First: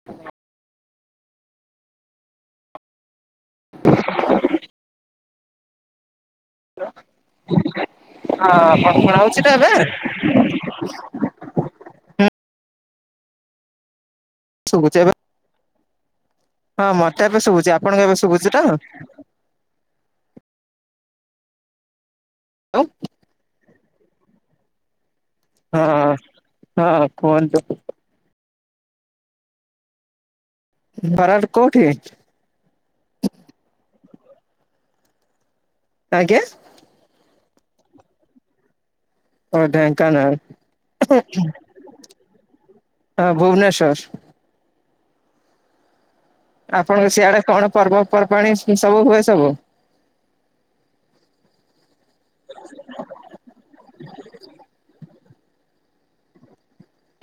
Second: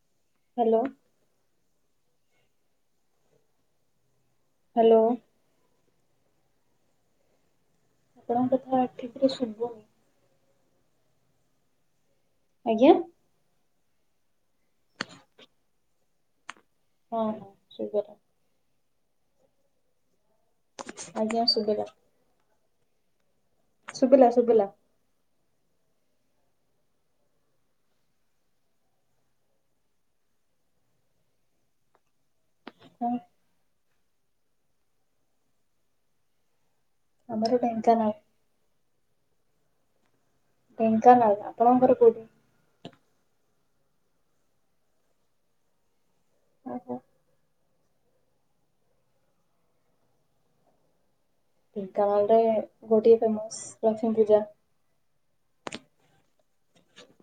[inaudible] Hello. Hello. ଆପଣଙ୍କ ହଁ କଥା -ହଁ ଶୁଣା ଠିକରେ ହଉଚି ତ ଶୁଭୁନି। ଏବେ? ଆଜ୍ଞା। ଶୁବୁଚି ଏବେ ହଁ ମତେ ଏବେ ହଁ ଶୁବୁଚି ଆପଣଙ୍କୁ ଶୁଭିଲା ଏବେ ଶୁବୁଚି ତ? ଆଜ୍ଞା ଶୁବିଲା। [unintelligible] ଶୁଭିଲା ଶୁଭିଲା। ହଁ ହଁ କୁହନ୍ତୁ। ଘର ଟା କୋଉଠି? ହଁ। ଆଜ୍ଞା। ଆମର ଢେଙ୍କାନାଳ। ଓ ଢେଙ୍କାନାଳ। ଢେଙ୍କାନାଳ ଆପଣଙ୍କ ଘର କୋଉଠି? ହଁ ଭୁବନେଶ୍ଵର। ଓହୋ ଆପଣଙ୍କ ସିଆଡେ କଣ ପର୍ବପର୍ବାଣି ସେ ସବୁ ହୁଏ ସବୁ? ଢେଙ୍କାନାଳରେ ଗୋଟେ ଫେମସ ଲକ୍ଷ୍ମୀ ପୂଜା।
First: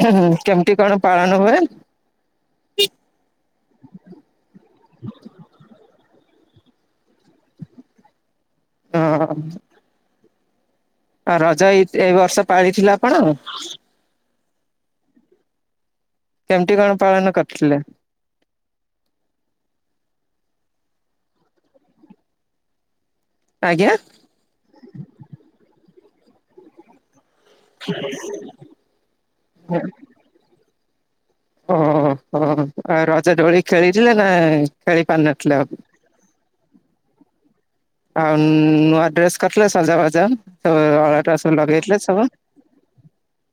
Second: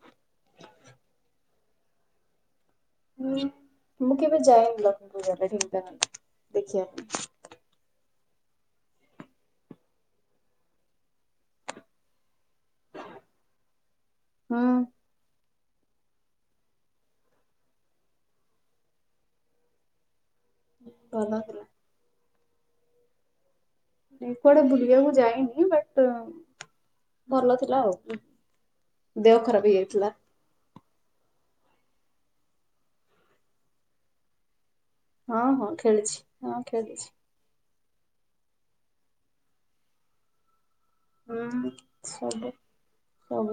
ହୁଁ ହୁଁ କେମିତି କଣ ପାଳନ ହୁଏ? ହୁଁ ମୁଁ କେବେ ଯାଏନି ଲକ୍ଷ୍ମୀ ପୂଜା ଢେଙ୍କାନାଳ ଦେଖିବା ପାଇଁ। ହଁ ହଁ ଆଉ ରଜ ଏଇ ଏଇ ବର୍ଷ ପାଳିଥିଲେ ଆପଣ? ହୁଁ କେମତି କଣ ପାଳନ କରିଥିଲେ? ଭଲ ଆଜ୍ଞା। ନାଇ କୁଆଡେ ବୁଲିବାକୁ ଯାଇନି ବଟ ଭଲ ହ୍ୟାଲୋ ଦେହ ଖରାପ ହେଇଯାଇଥିଲା। ଓହୋ ଓହୋ ଆଉ ରଜ ଦୋଳି ଖେଳିଥିଲେ ନା? ଖେଳି ହଁ ପାରିନଥିଲେ ଆଉ? ହଁ ଖେଳିଛି ହଁ ଖେଳିଛି। ଆଉ ନୂଆ ଡ୍ରେସ କରିଥିଲେ ସଜ ହୁଁ ବାଜାର। [unintelligible] ସବୁ? ସବୁ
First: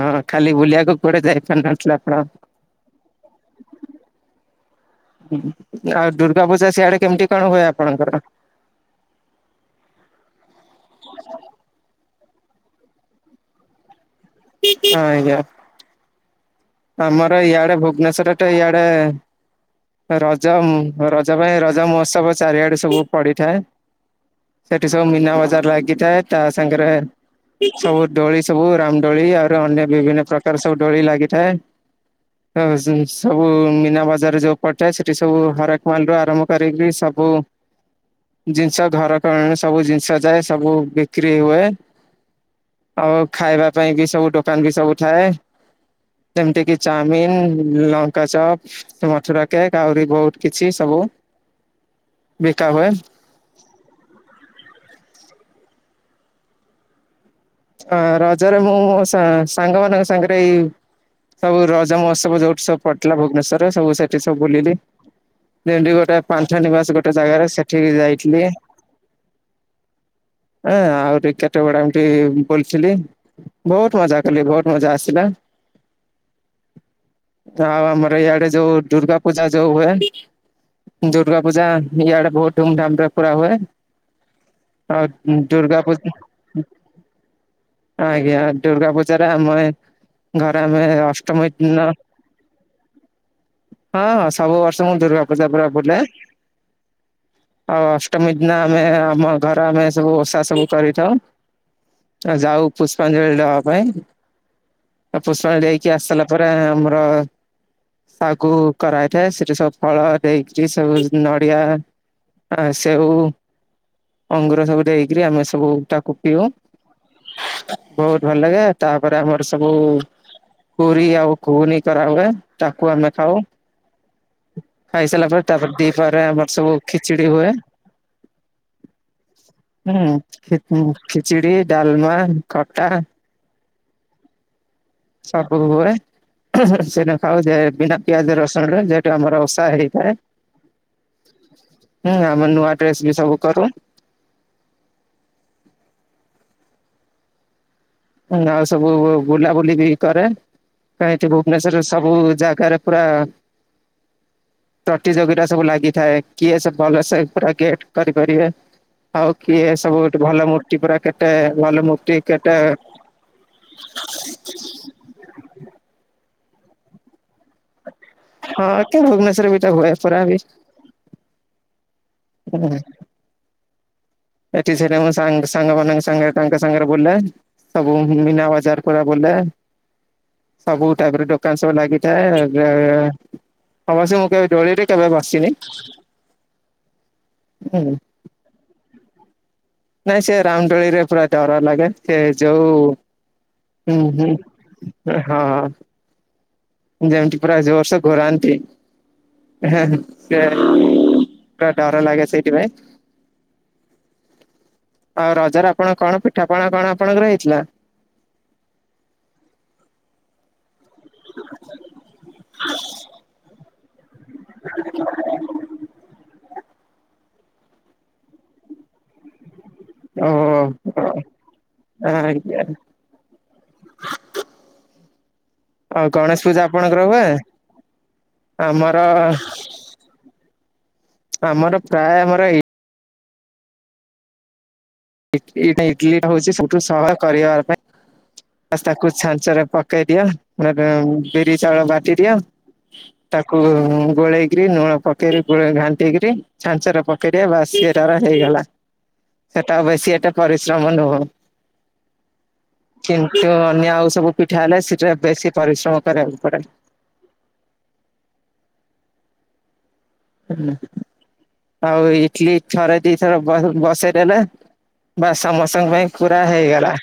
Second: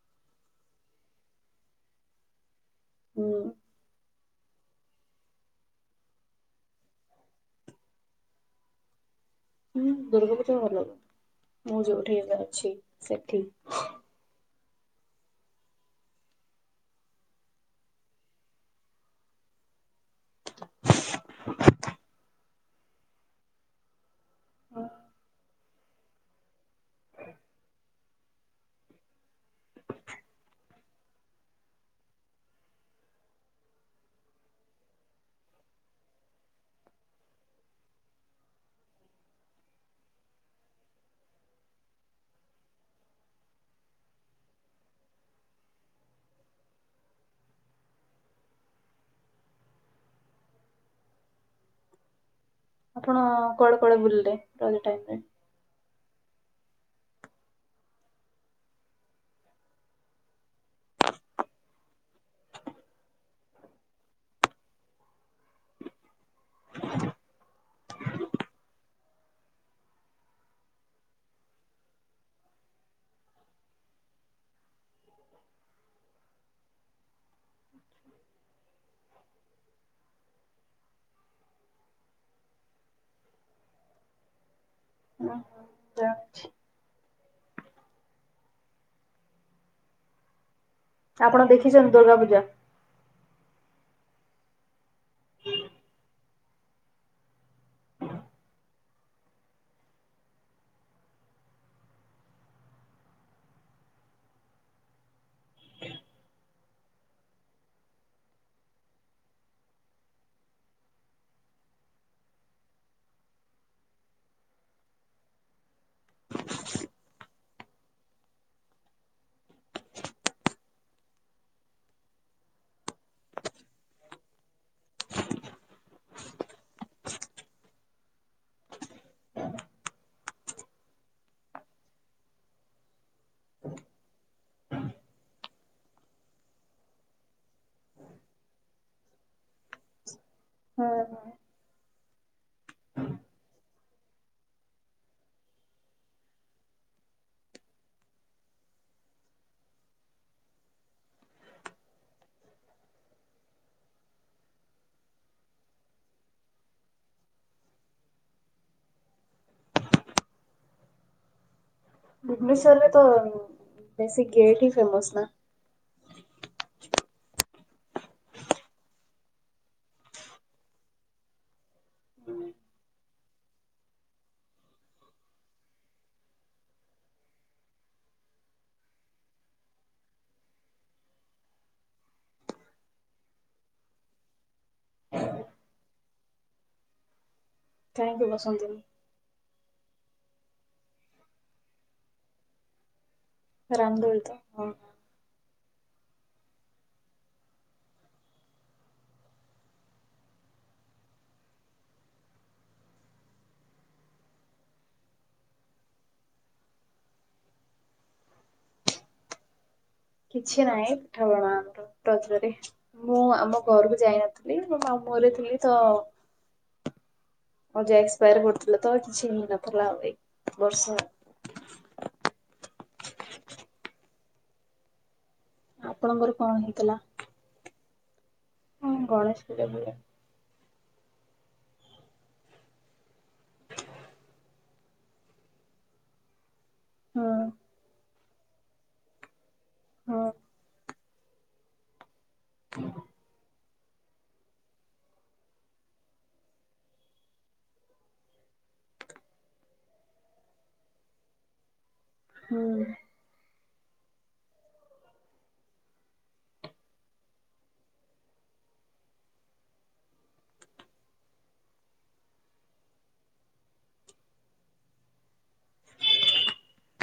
ହଁ ଖାଲି ବୁଲିବାକୁ କୁଆଡେ ଯାଇପାରି ନଥିଲେ ଆପଣ। ହୁଁ। ହୁଁ ଆଉ ଦୁର୍ଗା ପୂଜା ସିଆଡେ କେମିତି କଣ ହୁଏ ଆପଣଙ୍କର? ହୁଁ ଦୁର୍ଗା ପୂଜା ଭଲ ମୁଁ ଯୋଉଠି ଏବେ ଅଛି ସେଠି। ହଁ ଆଜ୍ଞା। ଆମର ଇଆଡେ ଭୁବନେଶ୍ଵରରେ ତ ଇଆଡେ ରଜ ମ ରଜ ପାଇଁ ରଜ ମହୋତ୍ସବ ଚାରିଆଡେ ସବୁ ପଡିଥାଏ। ସେଠି ସବୁ ମୀନା ବଜାର ଲାଗିଥାଏ ତା ସାଙ୍ଗରେ ସବୁ ଦୋଳି ସବୁ ରାମ ଦୋଳି ଆହୁରି ଅନ୍ୟ ବିଭିନ୍ନ ପ୍ରକାର ସବୁ ଦୋଳି ଲାଗିଥାଏ। ହ ସ ସବୁ ମୀନା ବଜାର ଯୋଉ ପଡିଯାଏ ସେଠି ସବୁ ହରେକ ମାଲରୁ ଆରମ୍ଭ କରିକି ସବୁ ଜିନିଷ ଘର କରଣ ସବୁ ଜିନିଷ ଯାଏ ସବୁ ବିକ୍ରି ହୁଏ ଆଉ ଖାଇବା ପାଇଁ ବି ସବୁ ଦୋକାନ ବି ସବୁ ଥାଏ ଯେମିତି କିି ଚାଅମିିନ ଲଙ୍କା ଚପ୍ ତ ମଥୁରା କେକ୍ ଆହୁରି ବହୁତ କିଛି ସବୁ ବିକା ହୁଏ। ଆପଣ କୁଆଡ଼େ କୁଆଡ଼େ ବୁଲିଲେ ରଜ ଟାଇମରେ! ହଁ ରଜରେ ମୁଁ ସା ସାଙ୍ଗମାନଙ୍କ ସାଙ୍ଗରେ ଏଇ ସବୁ ରଜ ମହୋତ୍ସବ ଯୋଉଠି ସବୁ ପଡ଼ିଲା ଭୁବନେଶ୍ୱର ସବୁ ସେଠି ସବୁ ବୁଲିଲି। ଯେ ଗୋଟେ ପାଞ୍ଚ ନିବାସ ଗୋଟେ ଜାଗାରେ ସେଠିକି ଯାଇଥିଲି ହଁ ଆହୁରୀ କେତେ ଗୁଡ଼ା ଏମିତି ବୁଲିଥିଲି ବହୁତ ମଜା କଲି ବହୁତ ମଜା ଆସିଲା। ଆଉ ଆମର ଇଆଡ଼େ ଯଉ ଦୁର୍ଗା ପୂଜା ଯଉ ହୁଏ ଦୁର୍ଗା ପୂଜା ଇଆଡ଼େ ବହୁତ ଧୁମଧାମ ରେ ପୁରା ହୁଏ। ହଉ ଦୁର୍ଗା ପୂଜା ଆଜ୍ଞା ଦୁର୍ଗା ପୂଜାରେ ଆମେ ଘରେ ଆମେ ଆପଣ ଅଷ୍ଟମୀ ଦିନ ଦେଖିଛନ୍ତି ଦୁର୍ଗା ପୂଜା? ହଁ ହଁ ସବୁ ବର୍ଷ ମୁଁ ଦୁର୍ଗା ପୂଜା ପୁରା ବୁଲେ। ଆଉ ଅଷ୍ଟମୀ ଦିନ ଆମେ ଆମ ଘର ଆମେ ସବୁ ଓଷା ସବୁ କରିଥାଉ। ଆଉ ଯାଉ ପୁଷ୍ପାଞ୍ଜଳି ଦବା ପାଇଁ। ପୁଷ୍ପାଞ୍ଜଳି ଦେଇକି ଆସିଲା ପରେ ଆମର ତାକୁ କରାହେଇଥାଏ। ସେଠି ସବୁ ଫଳ ଦେଇକି ସବୁ ନଡ଼ିଆ ଆ ସେଉ ଅଙ୍ଗୁର ସବୁ ଦେଇକରି ଆମେ ସବୁ ତାକୁ ପିଉ। ବହୁତ ଭଲ ଲାଗେ। ତାପରେ ଆମର ସବୁ ପୁରି ଆଉ ଘୁଗୁନି କରା ହଏ ତାକୁ ଆମେ ଖାଉ। ଖାଇସାରିଲା ପରେ ତାପରେ ଦିପରେ ଆମର ସବୁ ଖିଚିଡି ହୁଏ। ହଁ ଖିଚୁଡି ଡାଲମା ଖଟା [inaudible] ସବୁ ହୁଏ ସେଟା ଖାଉ ଯେ ବିନା ପିଆଜ ରସୁଣରେ ଆମର ଓଷା ହେଇଥାଏ। ହଁ ହଁ। ହୁଁ ଆମର ନୂଆ ଡ୍ରେସ ବି ସବୁ କରୁ। ଆଉ ସବୁ ବୁଲାବୁଲି ବି କରେ। କହିଁଠି ଭୁବନେଶ୍ଵର ସବୁ ଜାଗାରେ ପୁରା ପ୍ରତିଯୋଗିତା ସବୁ ଲାଗିଥାଏ କିଏ ସବୁ ଭଲ ସେ ପୁରା ଗେଟ କରି ପାରିବେ। ହଉ କିଏ ସବୁ ଗୋଟେ ଭଲ ମୂର୍ତ୍ତି ପୁରା କେତେ ଭଲ ମୂର୍ତ୍ତି କେତେ ଭୁବନେଶ୍ୱରରେ ତ ସେଇ ଗେଟ ହି ଫେମସ ନା। ହଁ ଭୁବନେଶ୍ଵର ବି ତ ହୁଏ ପୁରା ବି ହୁଁ ଏ ସେ ସାଙ୍ଗ ମ ସାଙ୍ଗରେ ତାଙ୍କ ସାଙ୍ଗରେ ବିଲ ସବୁ ମୀନା ବଜାର ପୁରା ବୁଲେ। ସବୁ ଟାଇପ ର ଦୋକାନ ସବୁ ଲାଗିଥାଏ ଅବଶ୍ୟ ମୁଁ କହିବି ଦୋଳିରେ କେବେ ବସିନି ହୁଁ। କାହିଁକି ବସନ୍ତି ନି। ନାଇଁ ସେ ରାମ ଦୋଳିରେ ପୁରା ଡର ଲାଗେ ସେ ଯଉ ହୁଁ ରାମଦୋଳି ହୁଁ। ତ ହଁ। ହଁ। ଯେମିତି ପ୍ରାୟ ବର୍ଷ ଘରନ୍ତି। ସେ ପୁରା ଡର ଲାଗେ ସେଇଥିପାଇଁ ଆଉ ରଜରେ ଆପଣ କଣ ପିଠାପଣା କଣ କଣ ଆପଣଙ୍କର ହେଇଥିଲା। କିଛି ନାହିଁ ପିଠାପଣା ଆମର ରଜରେ ମୁଁ ଆମ ଘରକୁ ଯାଇନଥିଲି। ଥିଲି ମୋ ମାମୁଁ ଘରେ ଥିଲି ତ ହଉ ଯା ଏକ୍ସପାୟାର କରୁଥିଲ ତ ଆଉ କିଛି ହେଇ ନ। ଓ ଆଜ୍ଞା। ହଉ ଆପଣଙ୍କର ଗଣେଶ କଣ ପୂଜା ହେଇଥିଲା? ଆପଣଙ୍କର ହୁଏ ହଁ ଆମର ଗଣେଶ ପୂଜା ଭଳିଆ। ଆମର ପ୍ରାୟ ଆମର ଏଇ ଇଟଲିା ହଉଛିୋଠୁ ସହୟ ହଁ କରିବା ପାଇଁ ତାକୁ ଛାଞ୍ଚରେ ହଁ କଦିଆ ମ ବିରି ଚାଉଳ ବାଟି ଦିଅ। ହୁଁ। ତାକୁ ଗୋଳେଇକରି ଲୁଣ ପକେଇକ ଘାଟେଇକରି ଛାଞ୍ଚର ପକେଇ କେ ବାସିଏ ତର ହେଇଗଲା। ତ ବେଶୀ ଏଟା ପରିଶ୍ରମ ନୁହଁ। ହଁ। କିନ୍ତୁ ଅନ୍ୟ ଆଉ ସବୁ ପିଠା ହେଲେ ସେଟା ବେଶୀ ପରିଶ୍ରମ କରିବାକୁ ପଡେ। ଆଉ ଇଟଲି ଛରେ ଦି ଥର ବସେଇଦଲା। ବା ସମସ୍ତଙ୍କ ପାଇଁ ପୁର ହେଇଗଲା।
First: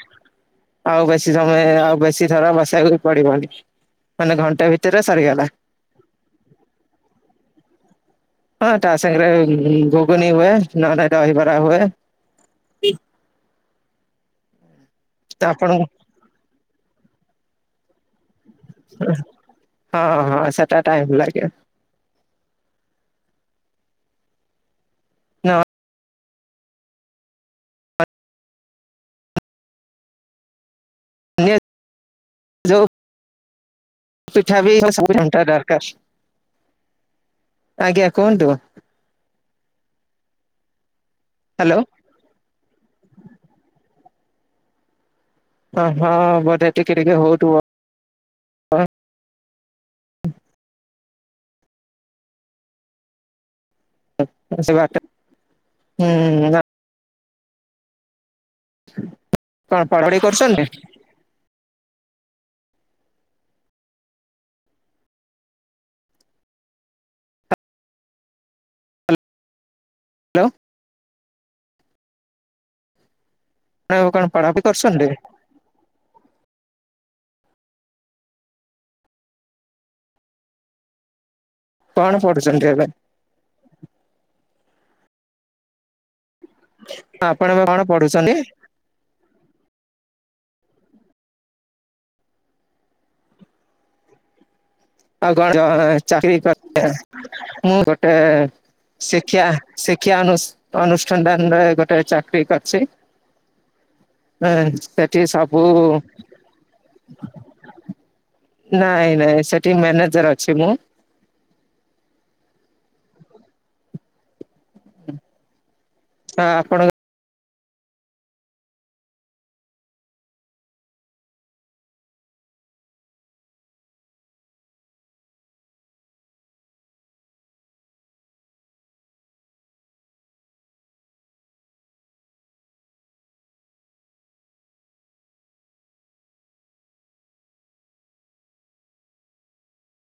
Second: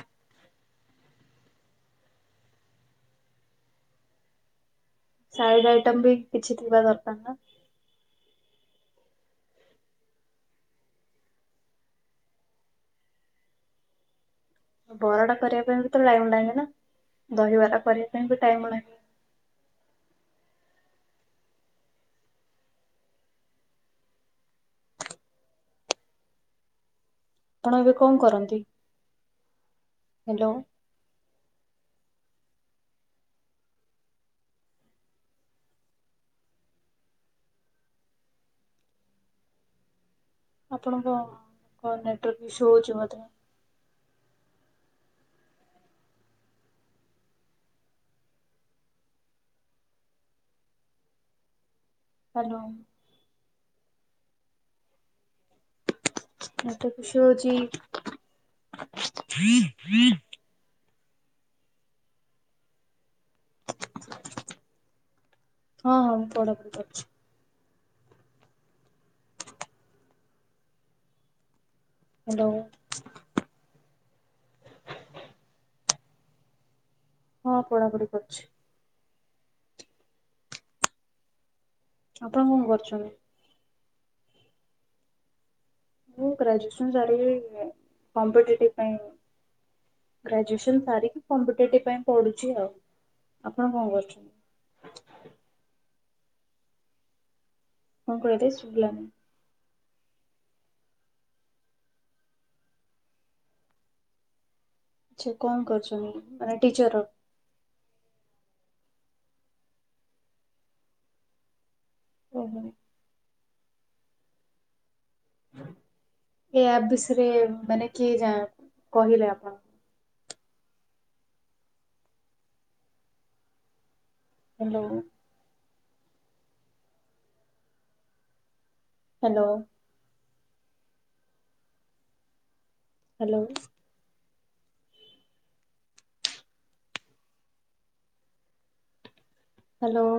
ଆଉ ବେଶୀ ସମୟ ଆଉ ବେଶୀ ଥର ବସେଇବାକୁ ବି ପଡିବନି ମାନେ ଘଣ୍ଟା ଭିତ ସଡ ଆଇଟମ ବି କିଛି ଥିବା ଦରକାର ନା। ହଁ ତା ସାଙ୍ଗରେ ଘୁଗୁନି ହୁଏ ନହଲେେଲେ ଦହିବରା ହୁଏ। ବରାଟା ତ କରିବା ପାଇଁ ଆପଣଙ୍କୁ ବି ତ ଟାଇମ ଲାଗେ ନା ଦହିବରା କରିବା ପାଇଁ ବି ଟାଇମ ଲ ହଁ ହଁ ସେଟା ଟାଇମ ଲାଗେ। ଆପଣ ଏବେ କଣ କରନ୍ତି? ହ୍ୟାଲୋ। [unintelligible] [unintelligible] ଦରକାର ଆଜ୍ଞା କୁହନ୍ତୁ। ଆପଣଙ୍କ ହ୍ୟାଲୋ। ହ ନେଟର ବି ଈସୁ ହଉଛି ମେ ହ ହଁ ବଧେ ଟିକେ ଟିକେ ହଉଥିବ। ହ୍ୟାଲୋ। ହ ସେ ବାଟ ହୁଁ। [unintelligible] କଣ ପାଢାପଢି କରୁଛନ୍ତି? ହଁ ହଁ ମୁଁ ପଢାପଢ଼ି କରୁଛି। ହ୍ୟାଲୋ। ହ୍ୟାଲୋ। ନ କଣ ପଢାପି କରୁଛନ୍ତି? ହଁ, ପଢାପଢି କରୁଛି। କଣ ଆପଣ ପଢୁଛନ୍ତି କଣ ଏବେ କରୁଛନ୍ତି? ମୁଁ ଗ୍ରାଜୁଏସନ ଆପଣ ଏବେ ସାରିକି କଣ ପଢୁଛନ୍ତି କମ୍ପିଟେଟିଭ ପାଇଁ ଗ୍ରାଜୁଏସନ ସାରିକି କମ୍ପିଟେଟିଭ ପାଇଁ ପଢୁଛି ଆଉ। ଆପଣ କଣ କରୁଛନ୍ତି? [unintelligible] ଶିକ୍ଷା କଣ କହିଲେ ଶୁଭିଲାନି? ଶିକ୍ଷା ଅନୁଷ୍ଠାନରେ ଗୋଟେ ଚାକିରି କରିଛି। ହଁ ସେଠି ଆଚ୍ଛା କଣ ସାବୁ କରୁଛନ୍ତି? ମାନେ ଟିଚର। ନାଇଁ ନାଇଁ, ସେଠି ମ୍ୟାନେଜର ଅଛି ମୁଁ। ଓହୋ। ୟା ଆପଣଙ୍କ ବିଷୟରେ ମାନେ କିଏ ଯା କହିଲେ ଆପଣ? ହ୍ୟାଲୋ। ହ୍ୟାଲୋ। ହ୍ୟାଲୋ। ହ୍ୟାଲୋ।